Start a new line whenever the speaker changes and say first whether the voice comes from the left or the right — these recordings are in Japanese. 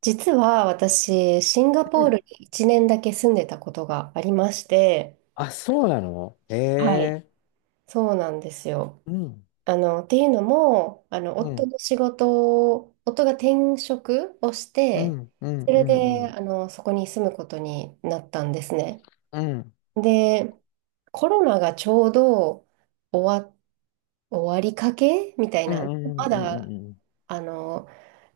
right: 実は私、シンガ
left: う
right: ポール
left: ん。
right: に1年だけ住んでたことがありまして、
left: あ、そうなのへ
right: はい。
left: え。
right: そうなんですよ。
left: うん。
right: あの、っていうのも、あの、
left: う
right: 夫
left: ん。
right: の仕事を、夫が転職をし
left: う
right: て、
left: ん。うん。
right: そ
left: う
right: れ
left: ん。う
right: で、
left: ん。
right: そこに住むことになったんですね。
left: うん。
right: で、コロナがちょうど終わ、終わりかけみたい
left: う
right: な、
left: ん。うん。
right: ま
left: う
right: だ、
left: ん。うん。
right: あの、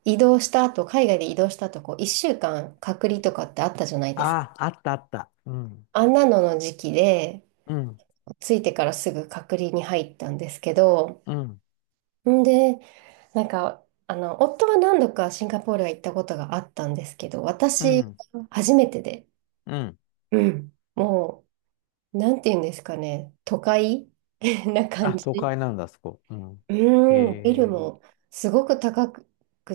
right: 移動した後、海外で移動した後、こう、1週間隔離とかってあったじゃないですか。
left: あ、あったあった。うん。
right: あんなのの時期で、
left: うん。
right: ついてからすぐ隔離に入ったんですけど、
left: うん。
right: んで、なんか、夫は何度かシンガポールは行ったことがあったんですけど、
left: う
right: 私、
left: ん。
right: 初めてで、
left: うん。
right: うん、もう、なんて言うんですかね、都会 な
left: あ、
right: 感
left: 都
right: じ。
left: 会なんだ、あそこ。うん。
right: う
left: へ
right: ん、ビル
left: え。
right: もすごく高く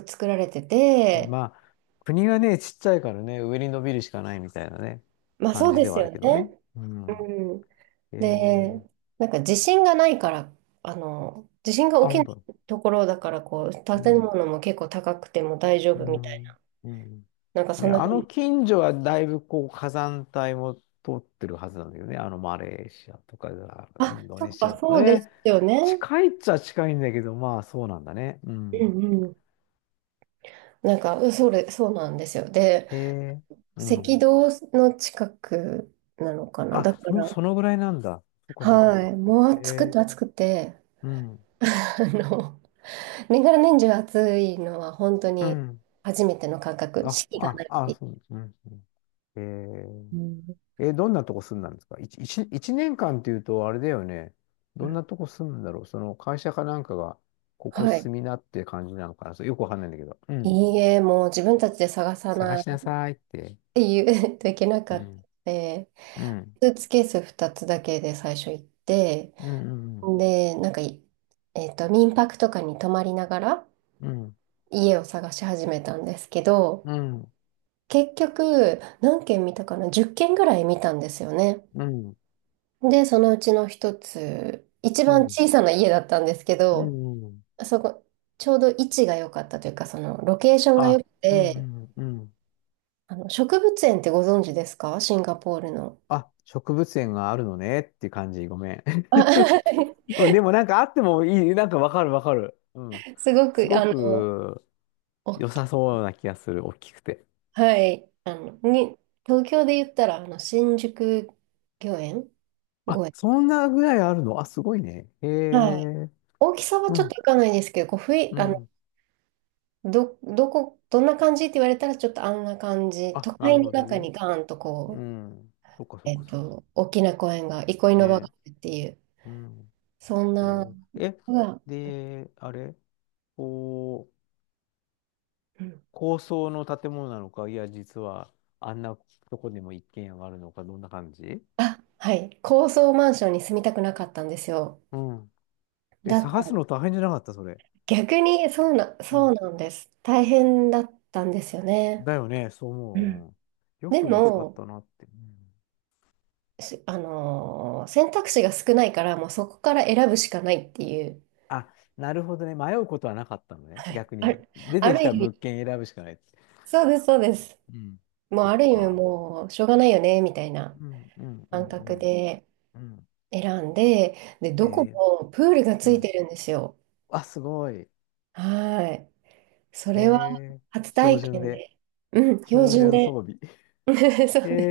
right: 作られてて、
left: まあ、国がね、ちっちゃいからね、上に伸びるしかないみたいなね、
right: まあ
left: 感
right: そう
left: じ
right: で
left: で
right: す
left: はあ
right: よ
left: る
right: ね。
left: けどね。う
right: う
left: ん。
right: ん
left: へ
right: で、
left: え。
right: なんか地震がないから、地震が
left: あ、
right: 起き
left: 本
right: な
left: 当
right: い
left: に。
right: ところだから、こう、
left: う
right: 建
left: ん。
right: 物も結構高くても大丈
left: う
right: 夫みたいな、
left: ん。うん。
right: なんかそ
left: ね、
right: んな
left: あ
right: 風
left: の
right: に、
left: 近所はだいぶこう火山帯も通ってるはずなんだけどね、あのマレーシアとか、イ
right: あ、
left: ンド
right: そ
left: ネ
right: っ
left: シ
right: か、
left: アとか
right: そうです
left: ね、
right: よね。
left: 近いっちゃ近いんだけど、まあそうなんだね。う
right: う
left: ん。
right: んうん。なんか、うんそれ、そうなんですよ。で、
left: へえ、う
right: 赤
left: ん。
right: 道の近くなのかな。だ
left: あ、
right: か
left: も
right: ら、
left: うそのぐらいなんだ。そっかそっかそ
right: は
left: っ
right: い、
left: か。
right: もう暑く
left: へえ、
right: て暑くて、
left: うん、
right: あの、年がら年中暑いのは本当
left: う
right: に
left: ん。
right: 初めての感覚、
left: あ、
right: 四季がな
left: あ、
right: いって
left: あ、
right: い
left: そう、うん、うん。へ
right: う。うん
left: え。え、どんなとこ住んだんですか一年間っていうと、あれだよね。どんなとこ住むんだろう、その会社かなんかが、ここ
right: はい。
left: 住みなって感じなのかな、そうよくわかんないんだけど。うん。
right: いいえ、もう自分たちで探さ
left: 探
right: ない
left: しな
right: っ
left: さいって。
right: ていう といけ な
left: う
right: かったの
left: ん。
right: で、
left: うん。
right: スーツケース2つだけで最初行って、
left: うん。
right: で、なんかい、えっと、民泊とかに泊まりながら
left: うん。
right: 家を探し始めたんですけど、
left: うん。
right: 結局、何軒見たかな？ 10 軒ぐらい見たんですよね。
left: うん。うん。
right: で、そのうちの一つ、一番小さな家だったんですけ
left: う
right: ど、
left: ん。うん。
right: そこ、ちょうど位置が良かったというか、そのロケーションが良
left: あ、
right: く
left: うん。う
right: て、
left: ん。うん、
right: 植物園ってご存知ですかシンガポールの。
left: あ、植物園があるのねっていう感じ。ごめん。
right: あ
left: うん、でもなんかあってもいい。なんかわかるわかる。うん。
right: すご
left: す
right: く、
left: ごく
right: お
left: 良
right: っ
left: さ
right: き
left: そうな気がする。大きくて。
right: はい。東京で言ったら、新宿御苑
left: あ、
right: 御苑。
left: そんなぐらいあるの、あ、すごいね。へ
right: はい。
left: え。
right: 大きさは
left: う
right: ちょっと
left: ん。
right: いかないですけど、こう、ふい、
left: う
right: あの、
left: ん。
right: どんな感じって言われたら、ちょっとあんな感じ。
left: あ、
right: 都
left: な
right: 会
left: る
right: の
left: ほど
right: 中
left: ね。
right: にガーンと
left: う
right: こう、
left: ん。そっかそっかそっかそっ
right: 大きな公園が、憩い
left: か。
right: の場があ
left: ね。
right: るっていう、
left: うん。
right: そん
left: え
right: な、
left: ーえ、
right: うわ、
left: で、あれ、こう、
right: うん。
left: 高層の建物なのか、いや、実は、あんなとこでも一軒家があるのか、どんな感じ。
right: あ、はい。高層マンションに住みたくなかったんですよ。
left: うん。え、
right: だか
left: 探す
right: ら
left: の大変じゃなかった、それ。
right: 逆に
left: う
right: そう
left: ん。
right: なんです。大変だったんですよね。
left: だよね、そう思
right: うん。
left: う。うん。よ
right: で
left: く見つかっ
right: も、
left: たなって。うん、
right: しあのー選択肢が少ないから、もうそこから選ぶしかないっていう。
left: あ、なるほどね。迷うことはなかったのね。
right: はい。
left: 逆に。出
right: あ
left: てき
right: る意
left: た
right: 味、
left: 物件選ぶしかない。
right: そうです、そうです。
left: うん。
right: もう
left: そっ
right: ある意味
left: か。
right: もうしょうがないよね、みたいな
left: うんうんう
right: 感
left: んう
right: 覚
left: ん。
right: で
left: うん。
right: 選んで、で、ど
left: へ
right: こ
left: え
right: もプールが
left: ー、
right: つ
left: う
right: い
left: ん。
right: てるんですよ。
left: あ、すごい。へ
right: はい。それは
left: え。
right: 初
left: 標
right: 体
left: 準
right: 験
left: で。
right: で、うん、標
left: 標
right: 準
left: 準
right: で。
left: 装備。
right: そ
left: へ
right: うね、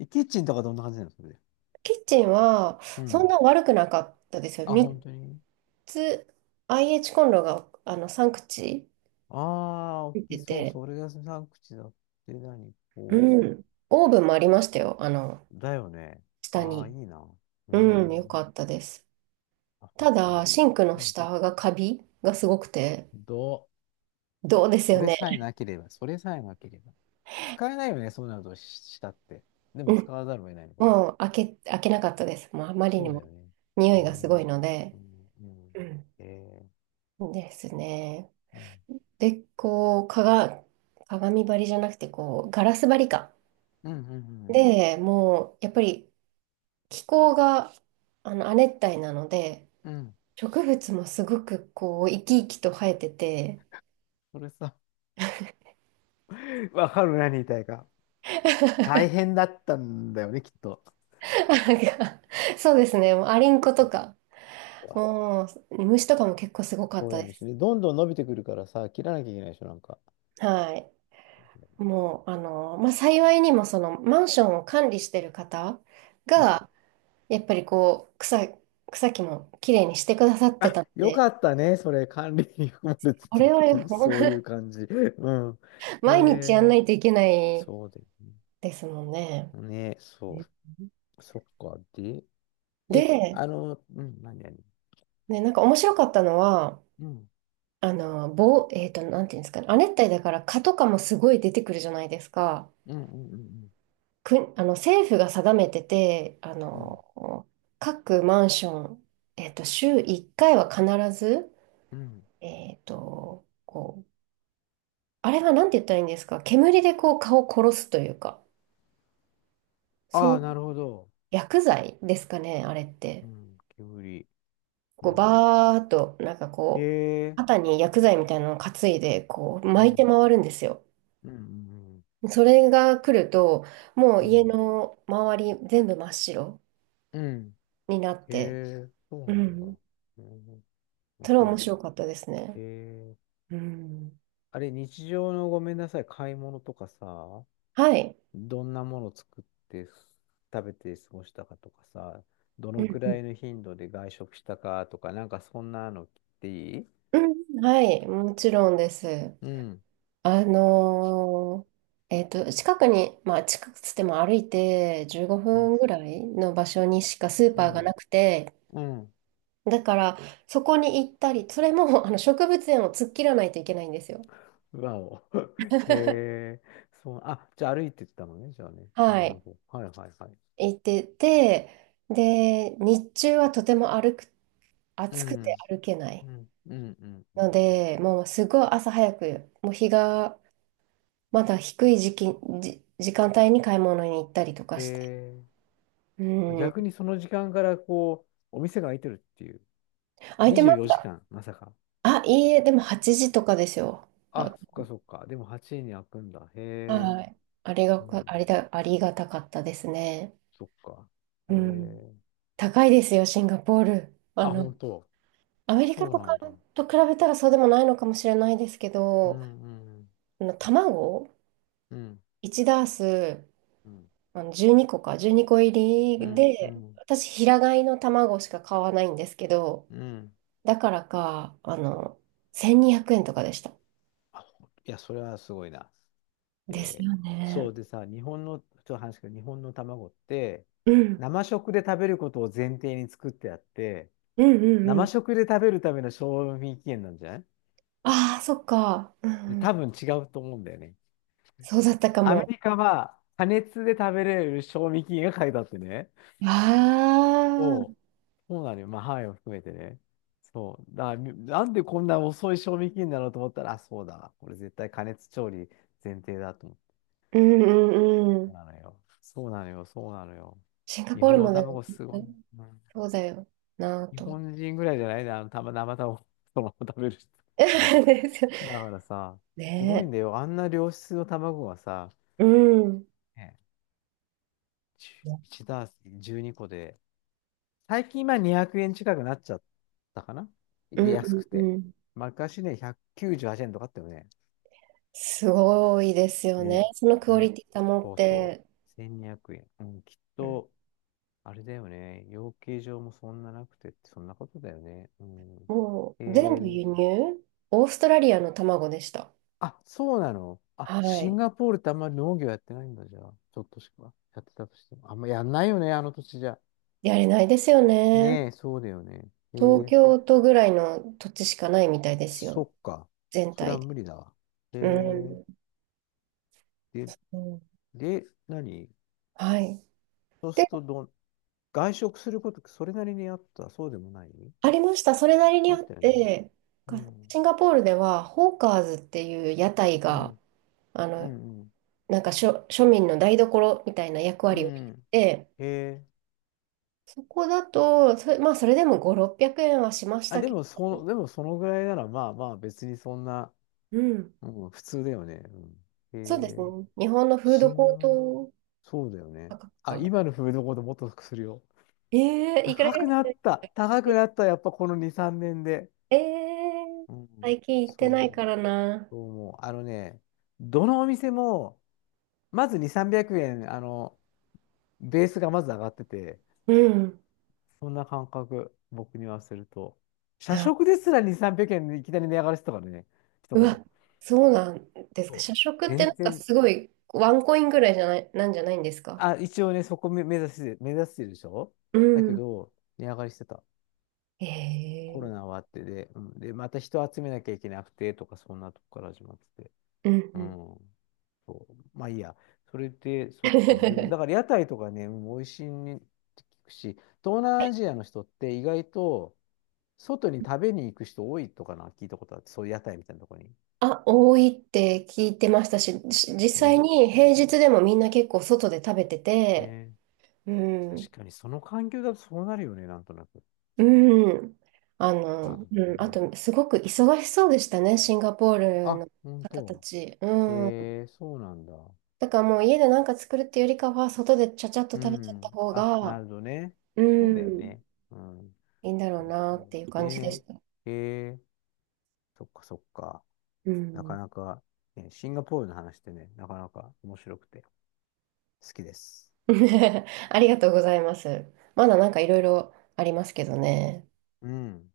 left: え。キッチンとかどんな感じなのそれで。
right: キッチンは
left: う
right: そん
left: ん。
right: な悪くなかったですよ。
left: あ、
right: 3
left: 本当に。
right: つ IH コンロが3口
left: ああ、
right: つ
left: 大
right: い
left: き
right: て
left: そう。
right: て、
left: それが3口だって、何
right: う
left: こ
right: ん。オーブンもありましたよ。
left: う。だよね。
right: 下
left: ああ、いい
right: に。
left: な。うー
right: うん、よか
left: ん。
right: ったです。
left: あ、本
right: た
left: 当
right: だ、
left: に。
right: シンクの
left: うん。
right: 下がカビがすごくて、
left: どう、
right: どうです
left: そ
right: よ
left: れ
right: ね。
left: さえなければ、それさえなければ。使えないよね、そうなるとしたって。で
right: う
left: も使
right: ん。
left: わざるを得ないのかな。
right: もう開けなかったです。もうあまり
left: そ
right: に
left: うだよ
right: も
left: ね。
right: 匂
left: うー
right: いがすごい
left: ん。
right: ので。
left: うん。うん。
right: うん。
left: えー、
right: ですね。
left: うん。
right: で、こう、鏡張りじゃなくて、こう、ガラス張りか。
left: うん。うん。うん。
right: で、もう、やっぱり気候が亜熱帯なので、
left: うん、
right: 植物もすごくこう生き生きと生えてて、
left: それさ、わかる、何言いたいか。大変だったんだよね、きっと。
right: なんか、そうですね、もうアリンコ
left: う
right: と
left: ん、
right: か、
left: わ、
right: もう虫とかも結構すごかっ
left: そう
right: た
left: なん
right: で
left: です
right: す。
left: ね。どんどん伸びてくるからさ、切らなきゃいけないでしょ、なんか。
right: はい。もう、まあ、幸いにもそのマンションを管理してる方
left: うん、
right: が、やっぱりこう、草木もきれいにしてくださって
left: あ、
right: たの
left: よ
right: で、
left: かったね、それ、管理に含まれて
right: こ
left: てっ
right: れは
left: ていう、
right: ほん
left: そういう感じ。うん。へ
right: 毎日やんな
left: え、
right: いといけない
left: そうだよね。
right: ですもんね。
left: ね、そう。そっか。で、え、
right: で、
left: あの、うん、何、何、
right: ね、なんか面白かったのは、
left: うん、
right: あの、棒、えっと、なんていうんですかね。亜熱帯だから蚊とかもすごい出てくるじゃないですか。
left: うん、うん、うん、
right: く、あの、政府が定めてて、
left: うん、うん。
right: 各マンション、週1回は必ず、
left: うん、
right: こう、あれはなんて言ったらいいんですか。煙でこう蚊を殺すというか、
left: あ
right: そう、
left: あ、なるほど。
right: 薬剤ですかね、あれっ
left: う
right: て。
left: ん、煙。う
right: こう、
left: ん。
right: バーっと、なんか
left: へ
right: こう、
left: え、
right: 肩に薬剤みたいなのを担いで、こう、
left: う
right: 巻いて
left: ん、
right: 回るんですよ。
left: うん、うん、
right: それが来ると、も
left: う
right: う
left: ん、う
right: 家
left: ん。
right: の周り全部真っ白
left: うん、
right: になっ
left: へ
right: て、
left: え、そう
right: う
left: なんだ。
right: ん。
left: うん、面
right: それは
left: 白い
right: 面
left: ね。
right: 白かったです
left: へ
right: ね。
left: え、
right: うん。
left: あれ、日常のごめんなさい、買い物とかさ、
right: はい。
left: どんなもの作って食べて過ごしたかとかさ、ど
right: う
left: の
right: ん
left: く
right: うん
left: らいの頻度で外食したかとか、なんかそんなの聞いていい、
right: うん、はい、もちろんです。
left: うん、
right: あの近くに、まあ近くつっても歩いて15
left: うん、
right: 分ぐらいの場所にしかスー
left: う
right: パーがな
left: ん、
right: くて、
left: うん。
right: だからそこに行ったり、それもあの植物園を突っ切らないといけないんですよ。
left: わお。へえ、そう、あ、じゃあ歩いてったのね、じゃあね。なる
right: は
left: ほ
right: い。
left: ど。はいはいはい。
right: 行ってて、で、日中はとても歩く、
left: う
right: 暑く
left: ん、
right: て歩けない
left: うん、うん、うん、う
right: の
left: ん。うん、
right: で、もうすごい朝早く、もう日がまだ低い時期、時間帯に買い物に行ったりとかして。
left: へ
right: う
left: え、
right: ん、
left: 逆にその時間からこう、お店が開いてるっていう。
right: 空いてま
left: 24
right: し
left: 時
right: た。
left: 間、まさか。
right: あ、いいえ、でも8時とかですよ。あ、
left: あ、そっかそっか。でも8時に開くんだ。へえ。
right: はい。ありが
left: う
right: か、あり
left: ん、
right: だ、ありがたかったですね。
left: そっか。
right: う
left: え
right: ん。
left: ー、
right: 高いですよ、シンガポール。
left: あ、本当。
right: アメリカ
left: そう
right: と
left: な
right: か
left: んだ。
right: と比べたらそうでもないのかもしれないですけ
left: うんう
right: ど、
left: ん
right: 卵
left: うん
right: 1ダース、
left: うん
right: 12個か、12個入
left: う
right: り
left: んう
right: で、
left: ん
right: 私、平飼いの卵しか買わないんですけど、
left: うん、
right: だからか、1200円とかでした。
left: あ、ほいや、それはすごいな。
right: です
left: えー、
right: よ
left: そ
right: ね。
left: うでさ、日本の、ちょっと話すけど、日本の卵って、
right: うん。
left: 生食で食べることを前提に作ってあって、
right: うんうんう
left: 生
right: ん。
left: 食で食べるための賞味期限なんじゃない、
right: ああ、そっか。う
left: で、
right: んう
left: 多
right: ん。
left: 分違うと思うんだよね。
right: そうだったか
left: アメ
right: も。
left: リカは、加熱で食べれる賞味期限が書いてあってね。
right: ああ、うん
left: そう。そうなのよ。まあ、範囲を含めてね。そう。だから、みなんでこんな遅い賞味期限なのと思ったら、あ、そうだ。これ絶対加熱調理前提だと思って。
right: うんう
left: そう
right: ん。
left: なのよ。そうなのよ。そうなのよ。
right: シンガ
left: 日
right: ポー
left: 本
right: ル
left: の
right: もでも
left: 卵
right: きっ
left: すごい。
right: と、
left: うん、
right: そうだよなぁ
left: 日
right: と。
left: 本人ぐらいじゃないな、あの、たま、生卵、そのまま食べる人。そう
right: ですよ
left: だからさ、すごいん
right: ね
left: だよ。あんな良質の卵がさ、
right: え。うん。うん
left: ね、1ダース12個で、最近今200円近くなっちゃったかな、
right: う
left: で、安く
right: ん
left: て。
right: うん。
left: 昔ね、198円とかあったよね。
right: すごいですよね、
left: ね、
right: そのクオリ
left: ね、
right: ティ保っ
left: そうそう。
right: て。
left: 1200円。うん、きっ
right: うん、
left: と、あれだよね。養鶏場もそんななくてって、そんなことだよね。うん。
right: も
left: え
right: う全部
left: ー、
right: 輸入、オーストラリアの卵でした。
left: あ、そうなの、あ、
right: は
left: シン
right: い。
left: ガポールってあんまり農業やってないんだ、じゃあ。ちょっとしか。やってたとしても。あんまやんないよね、あの土地じゃ。
right: やれないですよね。
left: ねえ、そうだよね。え
right: 東
left: ー、
right: 京都ぐらいの土地しかないみたいです
left: そ
right: よ。
left: っか。
right: 全
left: それは
right: 体で。
left: 無理だわ。え
right: う
left: ー、
right: ん。
left: で、
right: うん
left: で、何、
right: はい。
left: そうす
right: で、
left: るとどん、外食すること、それなりにあった、そうでもない、
right: ありました。それなりに
left: あ
right: あっ
left: ったよね。
right: て、
left: う
right: か
left: ん、
right: シンガポールでは、ホーカーズっていう屋台
left: う
right: が、
left: ん、
right: あ
left: う
right: の、
left: ん、うん。
right: なんか庶民の台所みたいな役
left: う
right: 割をし
left: ん、
right: て、
left: へえ。
right: そこだと、それ、まあ、それでも5、600円はしまし
left: あ、
right: た
left: で
right: け
left: も、
right: ど、
left: そ、でもそのぐらいなら、まあまあ、別にそんな、
right: うん。
left: うん、普通だよね。うん、
right: そうです
left: へえ。
right: ね。日本のフードコー
left: 新が、
right: ト
left: そうだよね。
right: 価格
left: あ、
right: かな。
left: 今のフードコートもっとするよ。
right: ええ、いくら
left: 高
right: ぐら
left: く
right: いす
left: なっ
right: る、
left: た。高くなった。やっぱこの2、3年で。
right: ええー、
left: うん、
right: 最近行っ
left: そ
right: て
left: う
right: ない
left: 思
right: か
left: う。
right: らな。
left: そう思う。あのね、どのお店も、まず2、300円、あの、ベースがまず上がってて、
right: うん。
left: そんな感覚、僕にはすると。社
right: あ、
left: 食ですら2、300円でいきなり値上がりしてたからね、一
right: う
left: 頃。
right: わ、そうなんですか。
left: そう、
right: 社食って
left: 全
right: なんか
left: 然、
right: すごいワンコインぐらいじゃない、なんじゃないんですか。
left: あ、一応ね、そこ目指して、目指してるでしょ、
right: う
left: だけ
right: ん。
left: ど、値上がりしてた。
right: え
left: コロ
right: ー、
left: ナ終わって、で、うん、で、また人集めなきゃいけなくてとか、そんなとこから始まってて。
right: うんう
left: う
right: ん。
left: ん。そう。まあいいや。それで、そっか。でも、だから屋台とかね、うん、美味しいねって聞くし、東南アジアの人って意外と外に食べに行く人多いとかな、聞いたことあって、そういう屋台みたいなとこに。
right: あ、多いって聞いてましたし、実
left: ね。
right: 際に平日でもみんな結構外で食べてて、
left: ね。
right: う
left: 確
right: ん、
left: かに、その環境だとそうなるよね、なんとなく。
right: うん、
left: なるほ
right: う
left: ど
right: ん、あ
left: ね。
right: と、すごく忙しそうでしたね、シンガポール
left: あ、
right: の
left: 本
right: 方た
left: 当。
right: ち。うん。
left: へえ、そうなんだ。
right: だからもう家で何か作るっていうよりかは、外でちゃちゃっと
left: う
right: 食べちゃった
left: ん。
right: 方
left: あ、な
right: が、
left: るほどね。
right: う
left: そうだよ
right: ん、
left: ね。うん。
right: いいんだろ
left: そ
right: う
left: う
right: な
left: そ
right: っていう
left: う。
right: 感じでし
left: ね
right: た。
left: え。へえ、そっかそっか。
right: う
left: なか
right: ん。
left: なか、ね、シンガポールの話ってね、なかなか面白くて好きです。
right: ありがとうございます。まだなんかいろいろありますけどね。
left: うん。